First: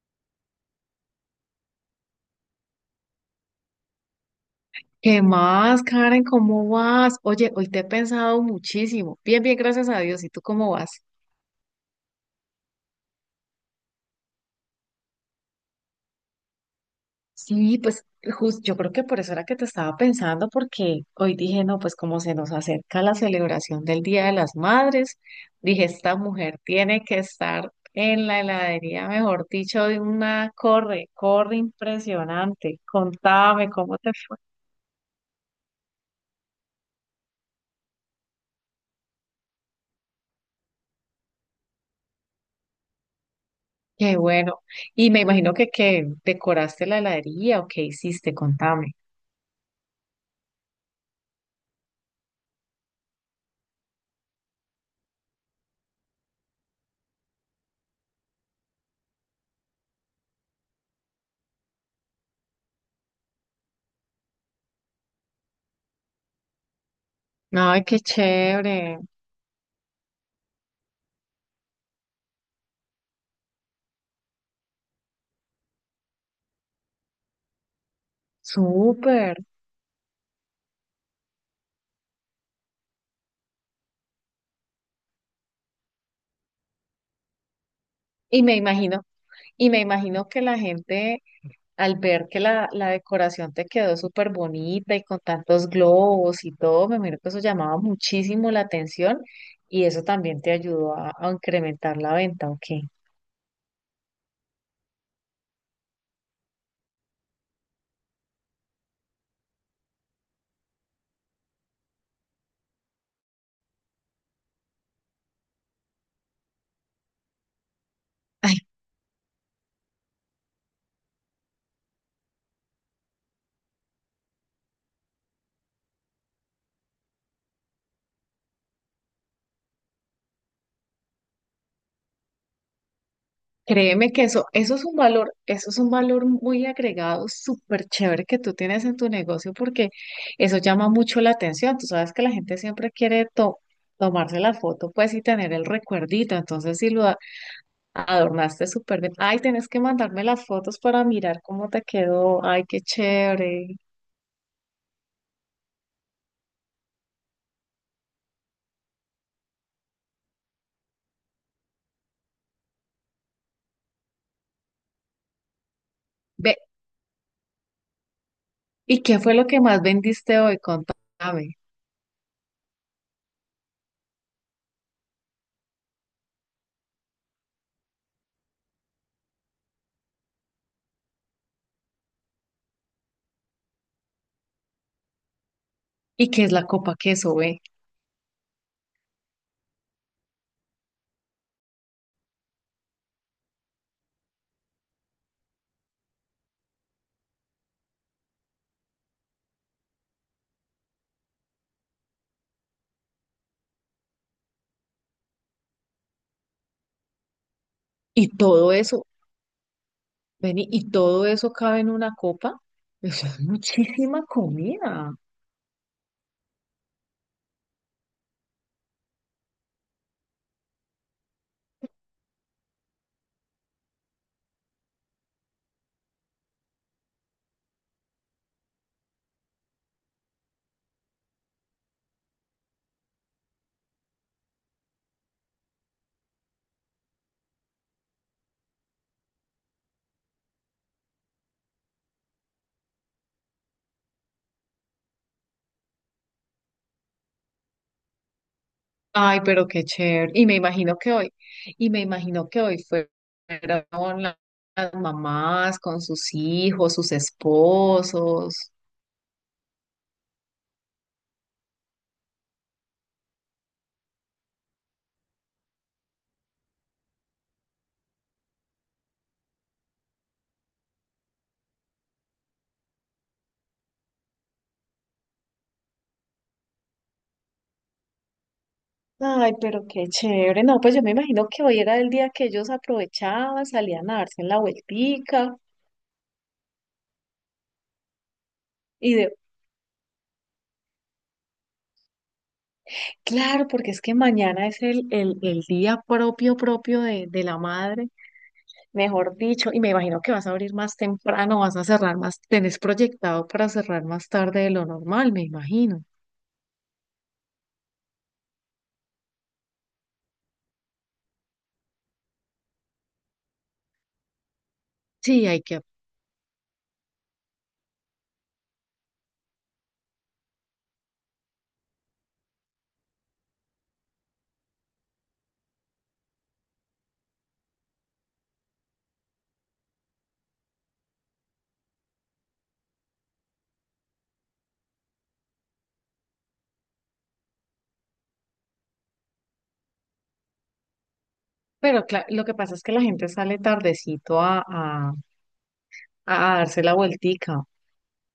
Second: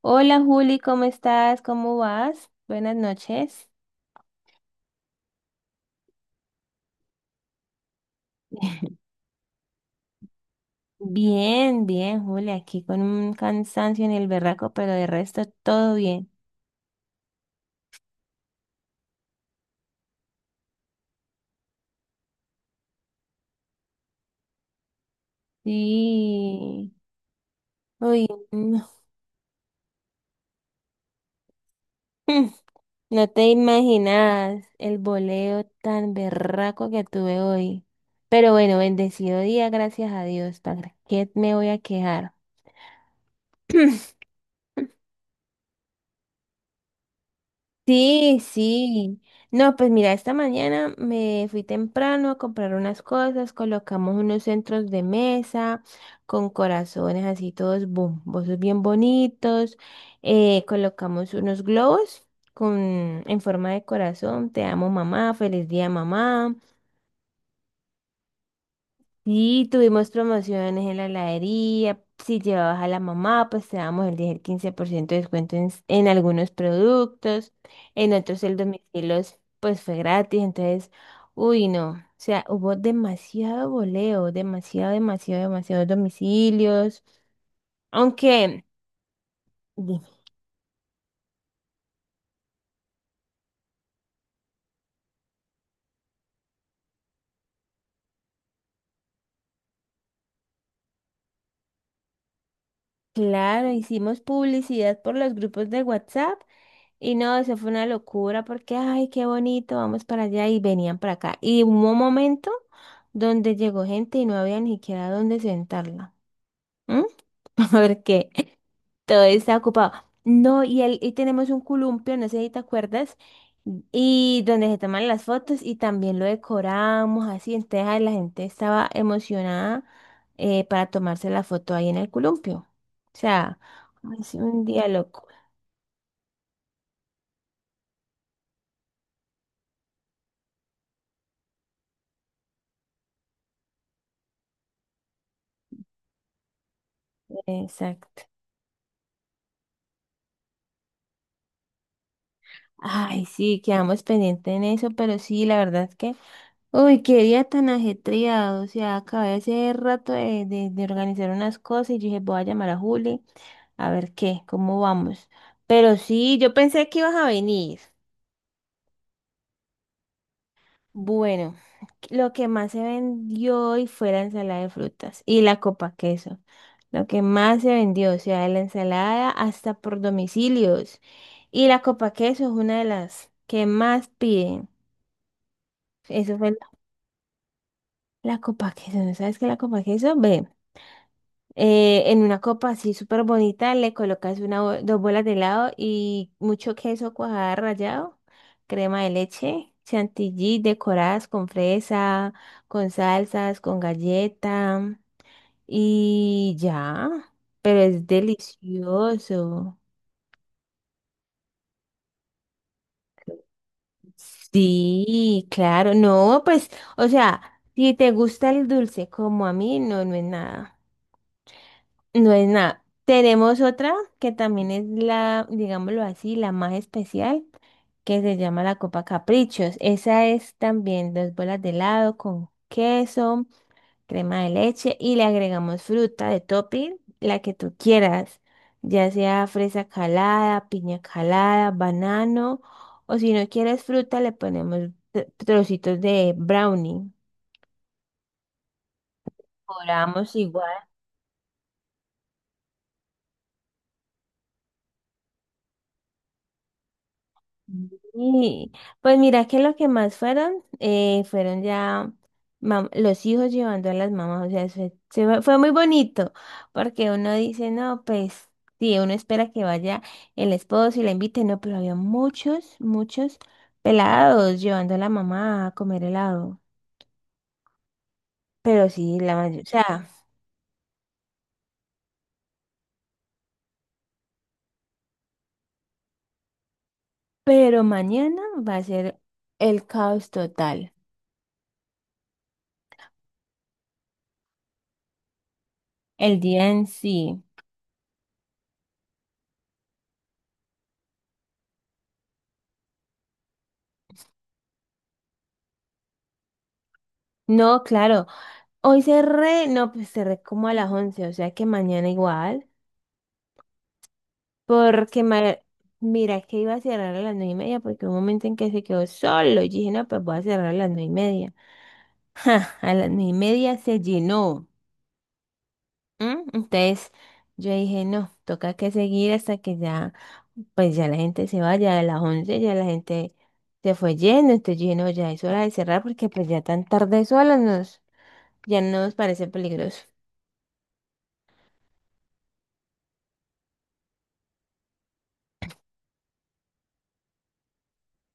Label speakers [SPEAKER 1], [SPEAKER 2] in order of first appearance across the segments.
[SPEAKER 1] Hola Juli, ¿cómo estás? ¿Cómo vas? Buenas noches.
[SPEAKER 2] ¿Qué más, Karen? ¿Cómo vas? Oye, hoy te he pensado muchísimo. Bien, bien, gracias a Dios. ¿Y tú cómo vas?
[SPEAKER 1] Bien, bien, Juli, aquí con un cansancio en el berraco, pero de resto todo bien.
[SPEAKER 2] Sí, pues justo, yo creo que por eso era que te estaba pensando, porque hoy dije, no, pues como se nos acerca la celebración del Día de las Madres, dije, esta mujer
[SPEAKER 1] Sí.
[SPEAKER 2] tiene que estar
[SPEAKER 1] Uy,
[SPEAKER 2] en la
[SPEAKER 1] no,
[SPEAKER 2] heladería, mejor dicho, de una corre impresionante.
[SPEAKER 1] no te
[SPEAKER 2] Contame cómo te fue.
[SPEAKER 1] imaginas el boleo tan berraco que tuve hoy. Pero bueno, bendecido día, gracias a Dios, ¿para qué me voy a quejar?
[SPEAKER 2] Qué bueno. Y me imagino que decoraste la heladería o qué hiciste,
[SPEAKER 1] Sí,
[SPEAKER 2] contame.
[SPEAKER 1] sí. No, pues mira, esta mañana me fui temprano a comprar unas cosas, colocamos unos centros de mesa con corazones así todos bombosos bien bonitos, colocamos unos globos con, en forma de corazón, te amo mamá, feliz día mamá.
[SPEAKER 2] Ay, qué chévere,
[SPEAKER 1] Sí, tuvimos promociones en la heladería. Si llevabas a la mamá, pues te damos el 10 el 15% de descuento en, en algunos productos. En otros el domicilio,
[SPEAKER 2] súper.
[SPEAKER 1] pues fue gratis. Entonces, uy, no. O sea, hubo demasiado voleo, demasiado, demasiado, demasiados domicilios.
[SPEAKER 2] Y me
[SPEAKER 1] Aunque,
[SPEAKER 2] imagino, y me
[SPEAKER 1] di-
[SPEAKER 2] imagino que la gente al ver que la decoración te quedó súper bonita y con tantos globos y todo, me imagino que eso llamaba muchísimo la atención y eso también te ayudó a incrementar la venta, ¿o qué?
[SPEAKER 1] claro, hicimos publicidad por los grupos de WhatsApp. Y no, eso fue una locura porque, ay, qué bonito, vamos para allá y venían para acá. Y hubo un momento donde llegó gente y no había ni siquiera dónde sentarla. ¿M? Porque todo está ocupado. No, y, el, y tenemos un columpio, no sé si te acuerdas, y donde se toman las fotos y también lo decoramos así. Entonces ay, la gente estaba emocionada para tomarse la foto ahí en el columpio. O sea,
[SPEAKER 2] Créeme que
[SPEAKER 1] es
[SPEAKER 2] eso,
[SPEAKER 1] un
[SPEAKER 2] eso es
[SPEAKER 1] día
[SPEAKER 2] un
[SPEAKER 1] loco.
[SPEAKER 2] valor, eso es un valor muy agregado, súper chévere que tú tienes en tu negocio porque eso llama mucho la atención. Tú sabes que la gente siempre quiere tomarse la foto, pues, y tener el recuerdito. Entonces, si lo
[SPEAKER 1] Exacto.
[SPEAKER 2] adornaste súper bien, ay, tienes que mandarme las fotos para mirar cómo te quedó. Ay, qué
[SPEAKER 1] Ay, sí,
[SPEAKER 2] chévere.
[SPEAKER 1] quedamos pendientes en eso, pero sí, la verdad es que, uy, qué día tan ajetreado, o sea, acabé hace rato de, de organizar unas cosas y yo dije, voy a llamar a Juli a ver qué, cómo vamos. Pero sí, yo
[SPEAKER 2] Ve,
[SPEAKER 1] pensé que ibas a venir.
[SPEAKER 2] ¿y qué fue lo que más vendiste hoy?
[SPEAKER 1] Bueno,
[SPEAKER 2] Contame.
[SPEAKER 1] lo que más se vendió hoy fue la ensalada de frutas y la copa queso. Lo que más se vendió, o sea, la ensalada hasta por domicilios. Y la copa queso es una de las que más piden.
[SPEAKER 2] ¿Y
[SPEAKER 1] Eso
[SPEAKER 2] qué es
[SPEAKER 1] fue.
[SPEAKER 2] la copa queso, ve?
[SPEAKER 1] La copa queso, ¿no sabes qué es la copa queso? Ve, en una copa así súper bonita le colocas una, dos bolas de helado y mucho queso cuajada rallado, crema de leche, chantilly decoradas con fresa, con salsas, con galleta y ya. Pero es
[SPEAKER 2] Y todo eso.
[SPEAKER 1] delicioso.
[SPEAKER 2] Vení, y todo eso cabe en una copa. Eso es muchísima comida.
[SPEAKER 1] Sí, claro. No, pues, o sea, si te gusta el dulce como a mí, no, no es nada. No es nada. Tenemos otra que también es la, digámoslo así, la más especial, que se llama la Copa Caprichos. Esa es también dos bolas de helado con queso, crema de leche y le agregamos fruta de topping, la que tú quieras, ya sea fresa calada, piña calada, banano, o si no quieres fruta, le ponemos trocitos de brownie.
[SPEAKER 2] Ay, pero qué chévere.
[SPEAKER 1] Cobramos
[SPEAKER 2] Y me
[SPEAKER 1] igual.
[SPEAKER 2] imagino que hoy, y me imagino que hoy fueron la- las mamás con sus hijos, sus esposos.
[SPEAKER 1] Sí, pues mira que lo que más fueron, fueron ya los hijos llevando a las mamás, o sea, se fue, fue muy bonito, porque uno dice, no, pues sí, uno espera que vaya el esposo y la invite, no, pero había muchos, muchos pelados llevando a la mamá a comer helado, pero sí, la
[SPEAKER 2] Ay,
[SPEAKER 1] mayoría, o
[SPEAKER 2] pero qué
[SPEAKER 1] sea,
[SPEAKER 2] chévere. No, pues yo me imagino que hoy era el día que ellos aprovechaban, salían a darse en la vueltica.
[SPEAKER 1] pero mañana va a
[SPEAKER 2] Y
[SPEAKER 1] ser
[SPEAKER 2] de,
[SPEAKER 1] el caos total,
[SPEAKER 2] claro, porque es que mañana es el día
[SPEAKER 1] el
[SPEAKER 2] propio,
[SPEAKER 1] día en
[SPEAKER 2] propio de,
[SPEAKER 1] sí.
[SPEAKER 2] de la madre. Mejor dicho, y me imagino que vas a abrir más temprano, vas a cerrar más, tenés proyectado para cerrar más tarde de lo normal, me imagino.
[SPEAKER 1] No, claro. Hoy cerré, no, pues cerré como a las 11 o sea que mañana igual, porque
[SPEAKER 2] Sí, hay que,
[SPEAKER 1] mira que iba a cerrar a las 9 y media, porque hubo un momento en que se quedó solo, y dije, no, pues voy a cerrar a las 9 y media. Ja, a las 9 y media se llenó. ¿M? Entonces yo dije, no, toca que seguir hasta que ya, pues ya la gente se vaya, a las 11 ya la gente se fue lleno entonces yo dije, no, ya es hora de cerrar, porque pues ya tan tarde solos nos, ya nos parece peligroso.
[SPEAKER 2] pero lo que pasa es que la gente sale tardecito a darse la vueltica.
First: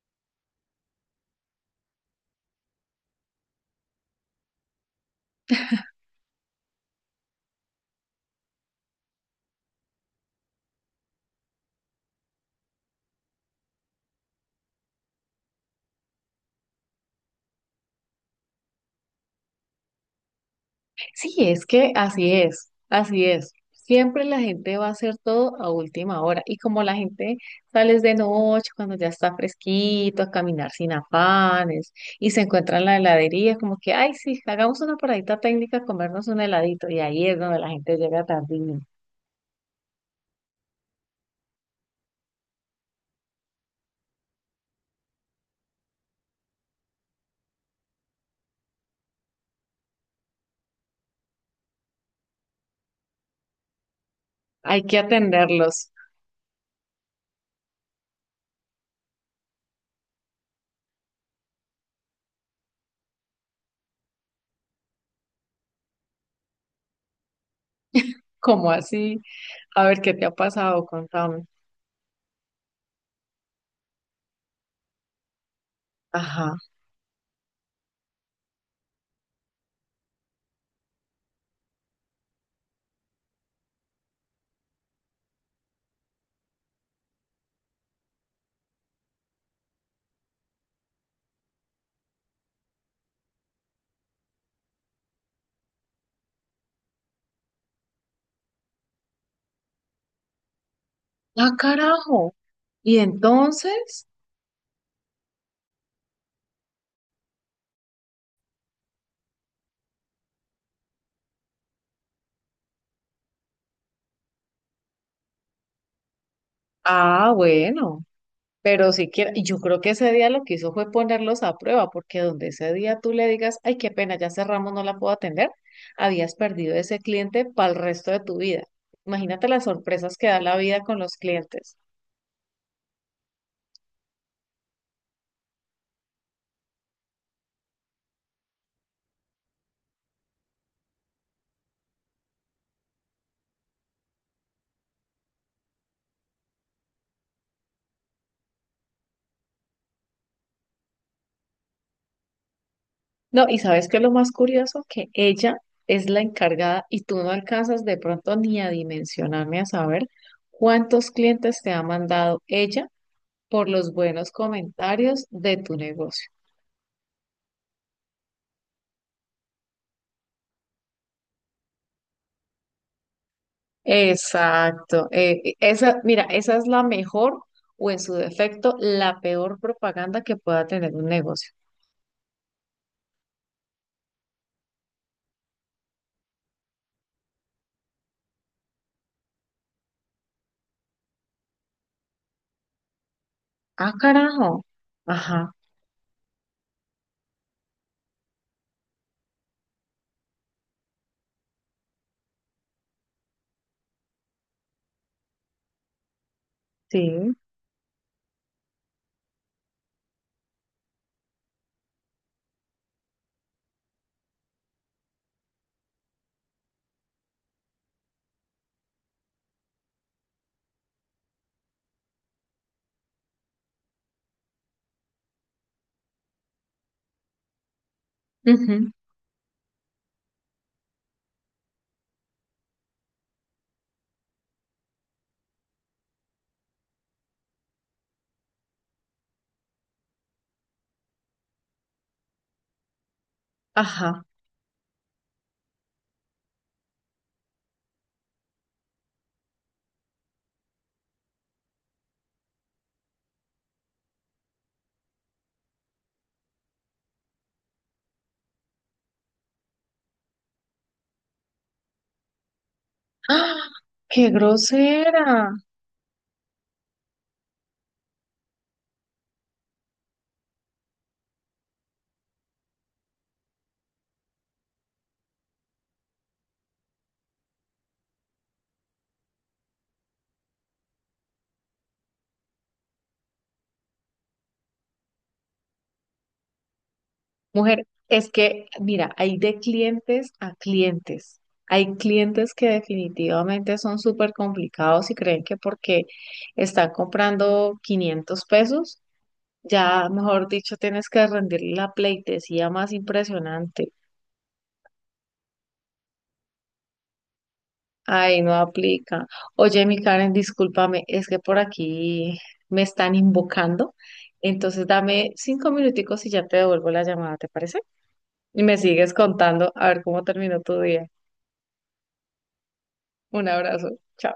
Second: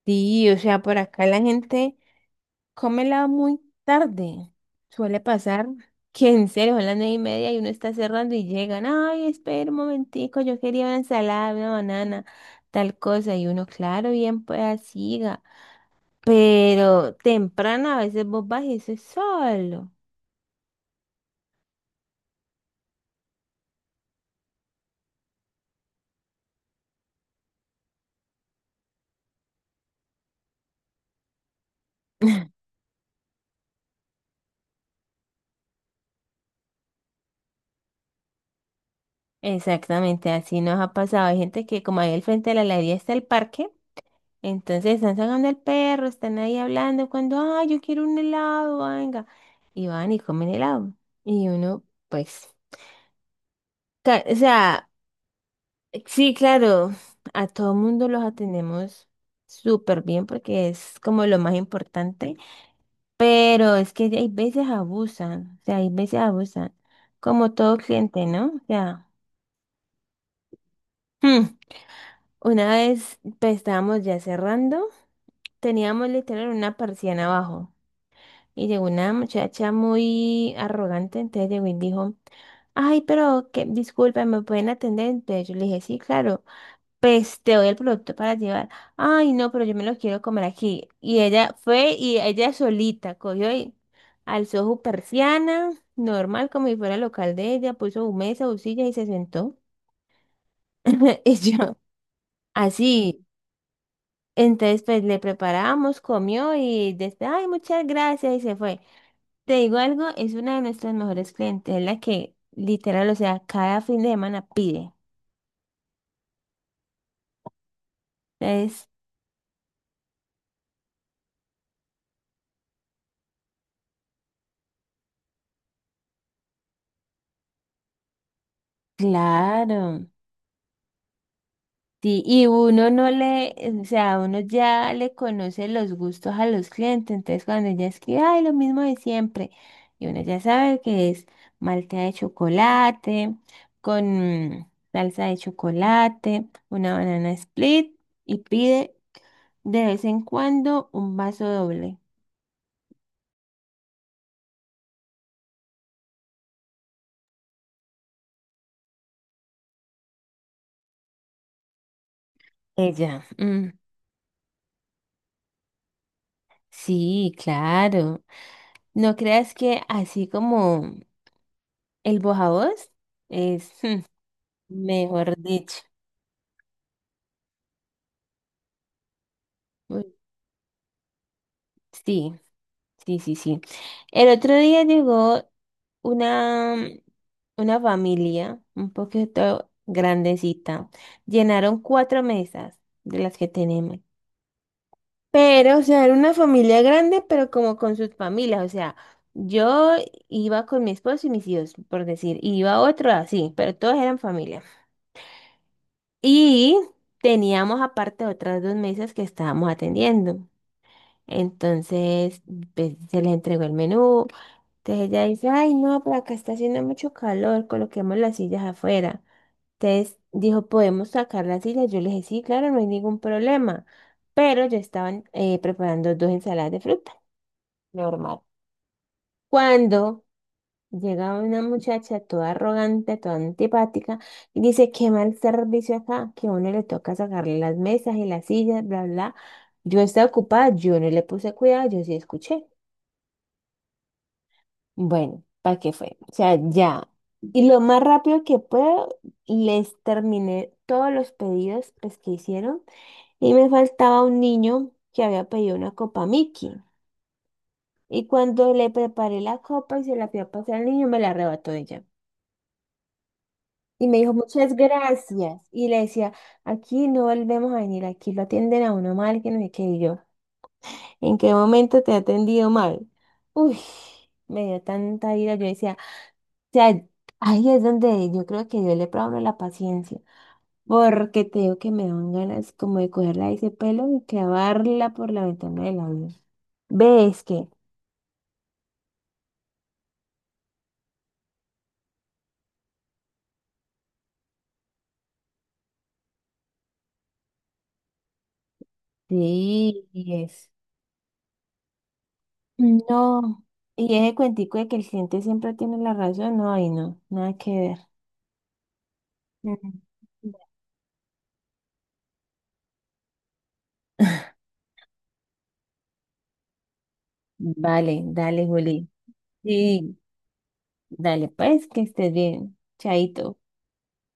[SPEAKER 1] Sí, o sea, por acá la gente cómela muy tarde. Suele pasar que en serio, son las nueve y media y uno está cerrando y llegan, ay, espera un momentico, yo quería una ensalada, una banana, tal cosa. Y uno, claro, bien, pues siga. Pero temprano a veces vos vas y eso es solo.
[SPEAKER 2] Sí, es que así es, así es. Siempre la gente va a hacer todo a última hora. Y como la gente sales de noche, cuando ya está fresquito, a caminar sin afanes, y se encuentra en la heladería, como que, ay, sí, hagamos una paradita técnica, comernos un heladito. Y ahí es donde la gente llega tardísimo.
[SPEAKER 1] Exactamente, así nos ha pasado. Hay gente que como ahí al frente de la heladería está el parque, entonces están sacando el perro, están ahí hablando cuando, ay, yo quiero un helado, venga. Y van y comen helado. Y uno, pues, o
[SPEAKER 2] Hay
[SPEAKER 1] sea,
[SPEAKER 2] que atenderlos.
[SPEAKER 1] sí, claro, a todo mundo los atendemos súper bien porque es como lo más importante, pero es que hay veces abusan, o sea, hay veces abusan, como todo cliente, ¿no? O
[SPEAKER 2] Como
[SPEAKER 1] sea,
[SPEAKER 2] así? A ver, ¿qué te ha pasado?
[SPEAKER 1] hmm,
[SPEAKER 2] Contame.
[SPEAKER 1] una vez pues, estábamos ya cerrando, teníamos literal
[SPEAKER 2] Ajá.
[SPEAKER 1] una persiana abajo y llegó una muchacha muy arrogante, entonces llegó y dijo, ay, pero que disculpen, ¿me pueden atender? Entonces yo le dije, sí, claro, pues te doy el producto para llevar. Ay, no, pero yo me lo quiero comer aquí. Y ella fue y ella solita cogió y alzó su persiana, normal como si fuera el local de ella, puso su mesa, su silla y se sentó. Y
[SPEAKER 2] ¡Ah,
[SPEAKER 1] yo,
[SPEAKER 2] carajo! Y
[SPEAKER 1] así.
[SPEAKER 2] entonces,
[SPEAKER 1] Entonces, pues le preparamos, comió y después, ay, muchas gracias y se fue. Te digo algo, es una de nuestras mejores clientes, es la que literal, o sea, cada fin de semana pide.
[SPEAKER 2] ah, bueno.
[SPEAKER 1] Entonces,
[SPEAKER 2] Pero siquiera, y yo creo que ese día lo que hizo fue ponerlos a prueba, porque donde ese día tú le digas, ay, qué pena, ya cerramos, no la puedo atender, habías perdido ese cliente para el resto de tu vida. Imagínate las
[SPEAKER 1] claro.
[SPEAKER 2] sorpresas que da la vida con los clientes.
[SPEAKER 1] Sí, y uno no le, o sea, uno ya le conoce los gustos a los clientes, entonces cuando ella escribe, ay, lo mismo de siempre, y uno ya sabe que es malteada de chocolate, con salsa de chocolate, una banana split, y pide de vez en cuando un vaso doble.
[SPEAKER 2] No, y sabes qué es lo más curioso, que ella es la encargada y tú no alcanzas de pronto ni a dimensionarme a saber cuántos clientes te ha mandado ella
[SPEAKER 1] Ella,
[SPEAKER 2] por
[SPEAKER 1] "Mm,
[SPEAKER 2] los buenos comentarios de tu negocio.
[SPEAKER 1] sí, claro. No creas que así como el bojavoz es". Mm,
[SPEAKER 2] Exacto.
[SPEAKER 1] mejor dicho.
[SPEAKER 2] Mira, esa es la mejor o en su defecto la peor propaganda que pueda tener un negocio.
[SPEAKER 1] Sí, sí, sí, sí. El otro día llegó una, una familia un poquito grandecita. Llenaron cuatro mesas de las que
[SPEAKER 2] Ah,
[SPEAKER 1] tenemos.
[SPEAKER 2] carajo. Ajá,
[SPEAKER 1] Pero, o sea, era una familia grande, pero como con sus familias. O sea, yo iba con mi esposo y mis hijos, por decir, y iba otro así, pero todos eran familia. Y
[SPEAKER 2] sí.
[SPEAKER 1] teníamos aparte otras dos mesas que estábamos atendiendo. Entonces, pues, se les entregó el menú. Entonces ella dice, ay, no, pero acá está haciendo mucho calor, coloquemos las sillas afuera. Entonces dijo, ¿podemos sacar las sillas? Yo le dije, sí, claro, no hay ningún problema. Pero ya estaban preparando dos ensaladas de fruta, normal.
[SPEAKER 2] Ujú.
[SPEAKER 1] Cuando llega una muchacha toda arrogante, toda antipática, y dice, qué mal servicio acá, que a uno le toca sacarle las mesas y las sillas, bla, bla. Yo estaba ocupada, yo no le puse cuidado, yo sí escuché.
[SPEAKER 2] Ajá.
[SPEAKER 1] Bueno, ¿para qué fue? O sea, ya. Y lo más rápido que puedo, les terminé todos los pedidos pues, que hicieron. Y me faltaba un niño que había pedido una copa Mickey. Y cuando le preparé la copa y se la fui a pasar al niño, me la arrebató ella.
[SPEAKER 2] ¡Ah!
[SPEAKER 1] Y me
[SPEAKER 2] ¡Qué
[SPEAKER 1] dijo, muchas
[SPEAKER 2] grosera!
[SPEAKER 1] gracias. Y le decía, aquí no volvemos a venir, aquí lo atienden a uno mal, que no sé qué. Y yo, ¿en qué momento te he atendido mal? Uy, me dio tanta ira. Yo decía, sea, ahí es donde yo creo que yo le pruebo a uno la paciencia, porque te digo que me dan ganas como de cogerla de ese pelo y clavarla por la ventana del avión. ¿Ves que?
[SPEAKER 2] Mujer, es que, mira, hay de clientes a clientes. Hay clientes que definitivamente son súper complicados y creen que porque están comprando 500 pesos
[SPEAKER 1] Sí,
[SPEAKER 2] ya,
[SPEAKER 1] y
[SPEAKER 2] mejor
[SPEAKER 1] es.
[SPEAKER 2] dicho, tienes que rendirle la pleitesía más
[SPEAKER 1] No.
[SPEAKER 2] impresionante.
[SPEAKER 1] Y ese cuentico de que el cliente siempre tiene la razón, no, ahí no, nada que ver.
[SPEAKER 2] Ay, no aplica. Oye,
[SPEAKER 1] Mm.
[SPEAKER 2] mi Karen, discúlpame, es que por aquí me están invocando. Entonces dame 5 minuticos y ya te devuelvo la llamada, ¿te parece?
[SPEAKER 1] Vale,
[SPEAKER 2] Y
[SPEAKER 1] dale,
[SPEAKER 2] me
[SPEAKER 1] Juli.
[SPEAKER 2] sigues contando a ver
[SPEAKER 1] Sí,
[SPEAKER 2] cómo terminó tu día.
[SPEAKER 1] dale, pues, que estés bien.
[SPEAKER 2] Un
[SPEAKER 1] Chaito.
[SPEAKER 2] abrazo. Chao.